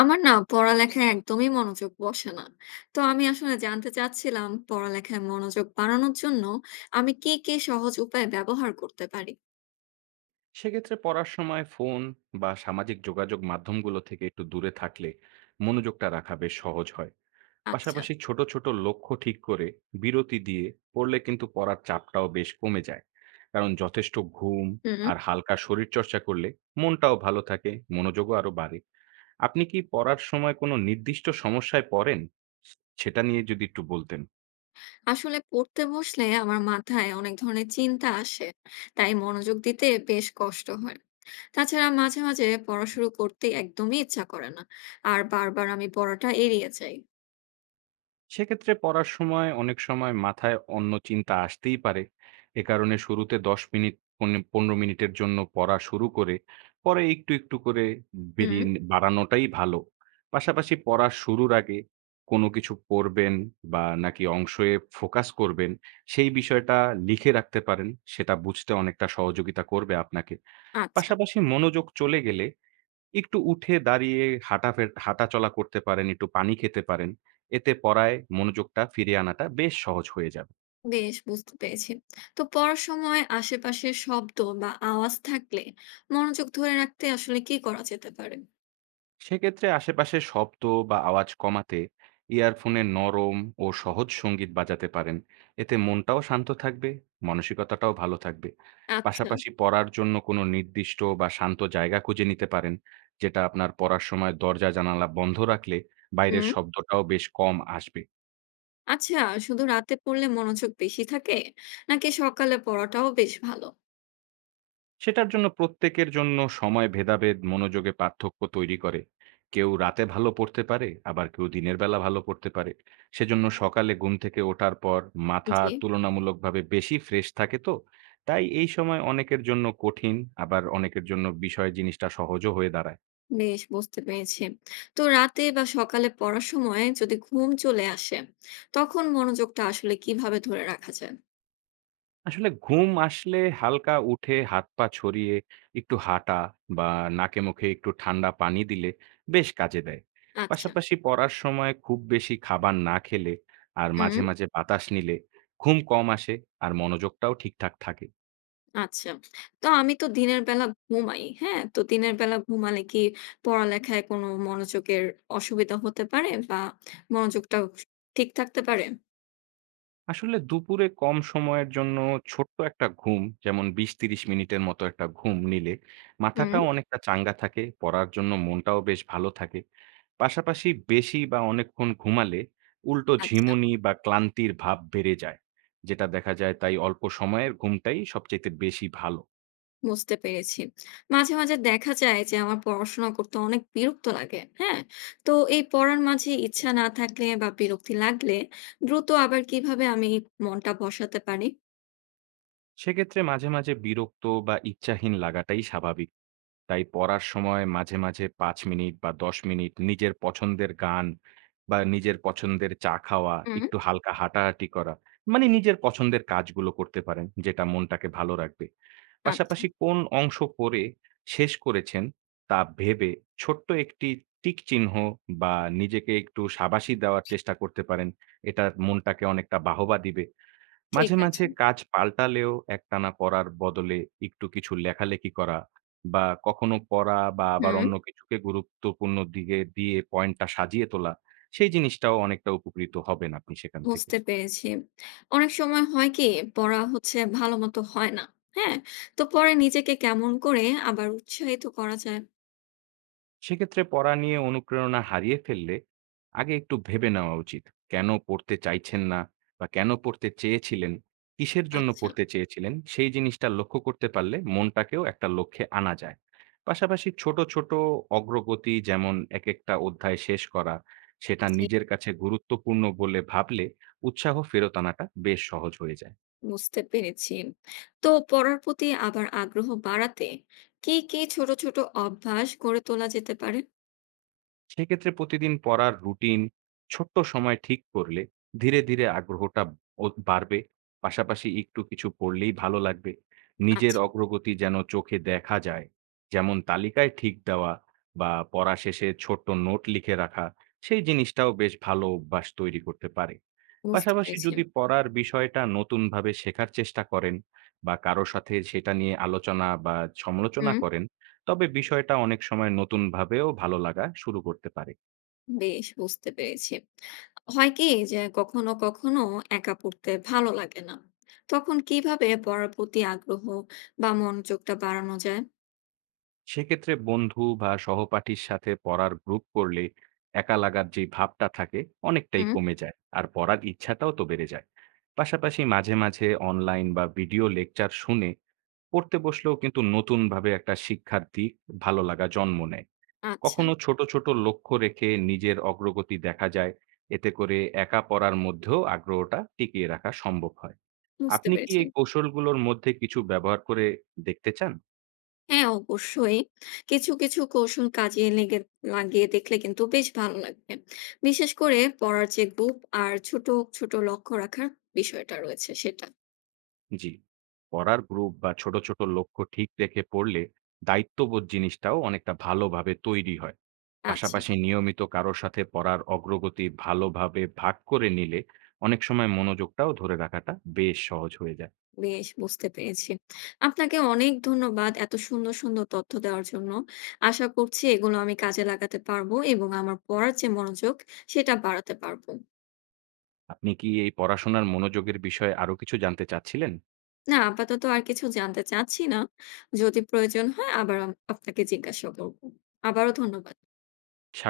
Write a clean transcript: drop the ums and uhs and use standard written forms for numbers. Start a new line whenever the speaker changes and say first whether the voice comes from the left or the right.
left: আমার না পড়ালেখায় একদমই মনোযোগ বসে না। তো আমি আসলে জানতে চাচ্ছিলাম পড়ালেখায় মনোযোগ বাড়ানোর জন্য আমি কি সহজ উপায় ব্যবহার করতে পারি?
right: সেক্ষেত্রে পড়ার সময় ফোন বা সামাজিক যোগাযোগ মাধ্যমগুলো থেকে একটু দূরে থাকলে মনোযোগটা রাখা বেশ সহজ হয়।
left: আচ্ছা।
right: পাশাপাশি ছোট ছোট লক্ষ্য ঠিক করে বিরতি দিয়ে পড়লে কিন্তু পড়ার চাপটাও বেশ কমে যায়। কারণ যথেষ্ট ঘুম
left: হুম।
right: আর হালকা শরীর চর্চা করলে মনটাও ভালো থাকে, মনোযোগও আরো বাড়ে। আপনি কি পড়ার সময় কোনো নির্দিষ্ট সমস্যায় পড়েন, সেটা নিয়ে যদি একটু বলতেন।
left: আসলে পড়তে বসলে আমার মাথায় অনেক ধরনের চিন্তা আসে। তাই মনোযোগ দিতে বেশ কষ্ট হয়। তাছাড়া মাঝে মাঝে পড়া শুরু করতে একদমই ইচ্ছা করে না। আর বারবার আমি পড়াটা এড়িয়ে যাই।
right: সেক্ষেত্রে পড়ার সময় অনেক সময় মাথায় অন্য চিন্তা আসতেই পারে। এ কারণে শুরুতে ১০ মিনিট পনেরো মিনিটের জন্য পড়া শুরু করে পরে একটু একটু করে
left: হুম।
right: বাড়ানোটাই ভালো। পাশাপাশি পড়া শুরুর আগে কোনো কিছু পড়বেন বা নাকি অংশে ফোকাস করবেন, সেই বিষয়টা লিখে রাখতে পারেন। সেটা বুঝতে অনেকটা সহযোগিতা করবে আপনাকে।
left: আচ্ছা।
right: পাশাপাশি মনোযোগ চলে গেলে একটু উঠে দাঁড়িয়ে হাঁটাচলা করতে পারেন, একটু পানি খেতে পারেন। এতে পড়ায় মনোযোগটা ফিরিয়ে আনাটা বেশ সহজ হয়ে যাবে।
left: বেশ বুঝতে পেরেছি। তো পড়ার সময় আশেপাশে শব্দ বা আওয়াজ থাকলে মনোযোগ ধরে রাখতে আসলে কি করা যেতে পারে?
right: সেক্ষেত্রে আশেপাশের শব্দ বা আওয়াজ কমাতে ইয়ারফোনে নরম ও সহজ সংগীত বাজাতে পারেন। এতে মনটাও শান্ত থাকবে, মানসিকতাটাও ভালো থাকবে।
left: আচ্ছা।
right: পাশাপাশি পড়ার জন্য কোনো নির্দিষ্ট বা শান্ত জায়গা খুঁজে নিতে পারেন। যেটা আপনার পড়ার সময় দরজা-জানালা বন্ধ রাখলে বাইরের
left: হুম।
right: শব্দটাও বেশ কম আসবে।
left: আচ্ছা। শুধু রাতে পড়লে মনোযোগ বেশি থাকে নাকি সকালে পড়াটাও বেশ ভালো?
right: সেটার জন্য প্রত্যেকের জন্য সময় ভেদাভেদ মনোযোগে পার্থক্য তৈরি করে। কেউ রাতে ভালো পড়তে পারে, আবার কেউ দিনের বেলা ভালো পড়তে পারে। সেজন্য সকালে ঘুম থেকে ওঠার পর মাথা
left: জি।
right: তুলনামূলকভাবে বেশি ফ্রেশ থাকে তো। তাই এই সময় অনেকের জন্য কঠিন, আবার অনেকের জন্য বিষয় জিনিসটা সহজও হয়ে দাঁড়ায়।
left: বেশ বুঝতে পেরেছি। তো রাতে বা সকালে পড়ার সময় যদি ঘুম চলে আসে তখন মনোযোগটা আসলে কিভাবে ধরে রাখা যায়?
right: আসলে ঘুম আসলে হালকা উঠে হাত-পা ছড়িয়ে একটু হাঁটা বা নাকে মুখে একটু ঠান্ডা পানি দিলে বেশ কাজে দেয়।
left: আচ্ছা।
right: পাশাপাশি পড়ার সময় খুব বেশি খাবার না খেলে আর
left: হুম।
right: মাঝে, মাঝে বাতাস নিলে ঘুম কম আসে আর মনোযোগটাও ঠিকঠাক থাকে।
left: আচ্ছা। তো আমি তো দিনের বেলা ঘুমাই। হ্যাঁ? তো দিনের বেলা ঘুমালে কি পড়ালেখায় কোনো মনোযোগের অসুবিধা হতে পারে? বা মনোযোগটা ঠিক থাকতে পারে?
right: আসলে দুপুরে কম সময়ের জন্য ছোট্ট একটা ঘুম, যেমন ২০-৩০ মিনিটের মতো একটা ঘুম নিলে
left: হুম।
right: মাথাটাও অনেকটা চাঙ্গা থাকে, পড়ার জন্য মনটাও বেশ ভালো থাকে। পাশাপাশি বেশি বা অনেকক্ষণ ঘুমালে উল্টো
left: আচ্ছা,
right: ঝিমুনি বা ক্লান্তির ভাব বেড়ে যায়, যেটা দেখা যায়। তাই অল্প সময়ের ঘুমটাই সবচেয়ে বেশি ভালো।
left: বুঝতে পেরেছি। মাঝে মাঝে দেখা যায় যে আমার পড়াশোনা করতে অনেক বিরক্ত লাগে। হ্যাঁ? তো এই পড়ার মাঝে ইচ্ছা না থাকলে বা বিরক্তি লাগলে দ্রুত আবার কিভাবে আমি মনটা বসাতে পারি?
right: সেক্ষেত্রে মাঝে মাঝে বিরক্ত বা ইচ্ছাহীন লাগাটাই স্বাভাবিক। তাই পড়ার সময় মাঝে মাঝে ৫ মিনিট বা ১০ মিনিট নিজের পছন্দের গান বা নিজের পছন্দের চা খাওয়া,
left: হুম।
right: একটু হালকা হাঁটাহাঁটি করা, মানে নিজের পছন্দের কাজগুলো করতে পারেন যেটা মনটাকে ভালো রাখবে।
left: আচ্ছা,
right: পাশাপাশি কোন অংশ পড়ে শেষ করেছেন তা ভেবে ছোট্ট একটি টিক চিহ্ন বা নিজেকে একটু সাবাসি দেওয়ার চেষ্টা করতে পারেন। এটা মনটাকে অনেকটা বাহবা দিবে।
left: ঠিক
right: মাঝে, মাঝে
left: আছে।
right: কাজ পাল্টালেও একটানা পড়ার বদলে একটু কিছু লেখালেখি করা বা কখনো পড়া বা আবার
left: হুম।
right: অন্য কিছুকে গুরুত্বপূর্ণ দিকে দিয়ে পয়েন্টটা সাজিয়ে তোলা, সেই জিনিসটাও অনেকটা উপকৃত হবেন আপনি সেখান থেকে।
left: বুঝতে পেরেছি। অনেক সময় হয় কি পড়া হচ্ছে ভালোমতো হয় না। হ্যাঁ? তো পরে নিজেকে কেমন করে আবার উৎসাহিত করা যায়?
right: সেক্ষেত্রে পড়া নিয়ে অনুপ্রেরণা হারিয়ে ফেললে আগে একটু ভেবে নেওয়া উচিত। কেন পড়তে চাইছেন না বা কেন পড়তে চেয়েছিলেন, কিসের জন্য
left: আচ্ছা,
right: পড়তে চেয়েছিলেন, সেই জিনিসটা লক্ষ্য করতে পারলে মনটাকেও একটা লক্ষ্যে আনা যায়। পাশাপাশি ছোট, ছোট অগ্রগতি যেমন একেকটা অধ্যায় শেষ করা, সেটা
left: জি।
right: নিজের কাছে গুরুত্বপূর্ণ বলে ভাবলে উৎসাহ ফেরত আনাটা বেশ সহজ হয়ে যায়।
left: বুঝতে পেরেছি। তো পড়ার প্রতি আবার আগ্রহ বাড়াতে কি কি ছোট, ছোট অভ্যাস গড়ে তোলা যেতে পারে?
right: সেক্ষেত্রে প্রতিদিন পড়ার রুটিন ছোট্ট সময় ঠিক করলে ধীরে ধীরে আগ্রহটা বাড়বে। পাশাপাশি একটু কিছু পড়লেই ভালো লাগবে, নিজের
left: আচ্ছা,
right: অগ্রগতি যেন চোখে দেখা যায়, যেমন তালিকায় ঠিক দেওয়া বা পড়া শেষে ছোট্ট নোট লিখে রাখা, সেই জিনিসটাও বেশ ভালো অভ্যাস তৈরি করতে পারে।
left: বুঝতে
right: পাশাপাশি
left: পেরেছি।
right: যদি পড়ার বিষয়টা নতুনভাবে শেখার চেষ্টা করেন বা কারো সাথে সেটা নিয়ে আলোচনা বা সমালোচনা
left: হুম,
right: করেন, তবে বিষয়টা অনেক সময় নতুনভাবেও ভালো লাগা শুরু করতে পারে।
left: বেশ বুঝতে পেরেছি। হয় কি যে কখনো কখনো একা পড়তে ভালো লাগে না। তখন কিভাবে পড়ার প্রতি আগ্রহ বা মনোযোগটা বাড়ানো যায়?
right: সেক্ষেত্রে বন্ধু বা সহপাঠীর সাথে পড়ার গ্রুপ করলে একা লাগার যে ভাবটা থাকে অনেকটাই
left: হুম,
right: কমে যায়, আর পড়ার ইচ্ছাটাও তো বেড়ে যায়। পাশাপাশি মাঝে মাঝে অনলাইন বা ভিডিও লেকচার শুনে পড়তে বসলেও কিন্তু নতুনভাবে একটা শিক্ষার দিক, ভালো লাগা জন্ম নেয়।
left: আচ্ছা,
right: কখনো ছোট ছোট লক্ষ্য রেখে নিজের অগ্রগতি দেখা যায়, এতে করে একা পড়ার মধ্যেও আগ্রহটা টিকিয়ে রাখা সম্ভব হয়।
left: বুঝতে
right: আপনি কি
left: পেরেছি।
right: এই কৌশলগুলোর মধ্যে কিছু ব্যবহার করে দেখতে চান?
left: হ্যাঁ, অবশ্যই। কিছু কিছু কৌশল কাজে লেগে লাগিয়ে দেখলে কিন্তু বেশ ভালো লাগবে। বিশেষ করে পড়ার যে গ্রুপ আর ছোট, ছোট লক্ষ্য রাখার বিষয়টা রয়েছে সেটা।
right: জি। পড়ার গ্রুপ বা ছোট, ছোট লক্ষ্য ঠিক রেখে পড়লে দায়িত্ববোধ জিনিসটাও অনেকটা ভালোভাবে তৈরি হয়।
left: আচ্ছা,
right: পাশাপাশি নিয়মিত কারো সাথে পড়ার অগ্রগতি ভালোভাবে ভাগ করে নিলে অনেক সময় মনোযোগটাও ধরে রাখাটা বেশ সহজ হয়ে যায়।
left: বেশ বুঝতে পেরেছি। আপনাকে অনেক ধন্যবাদ এত সুন্দর, সুন্দর তথ্য দেওয়ার জন্য। আশা করছি এগুলো আমি কাজে লাগাতে পারবো এবং আমার পড়ার যে মনোযোগ সেটা বাড়াতে পারবো।
right: আপনি কি এই পড়াশোনার মনোযোগের বিষয়ে আরো কিছু জানতে চাচ্ছিলেন?
left: না, আপাতত আর কিছু জানতে চাচ্ছি না। যদি প্রয়োজন হয় আবার আপনাকে জিজ্ঞাসা করব। আবারও ধন্যবাদ।
right: স্বা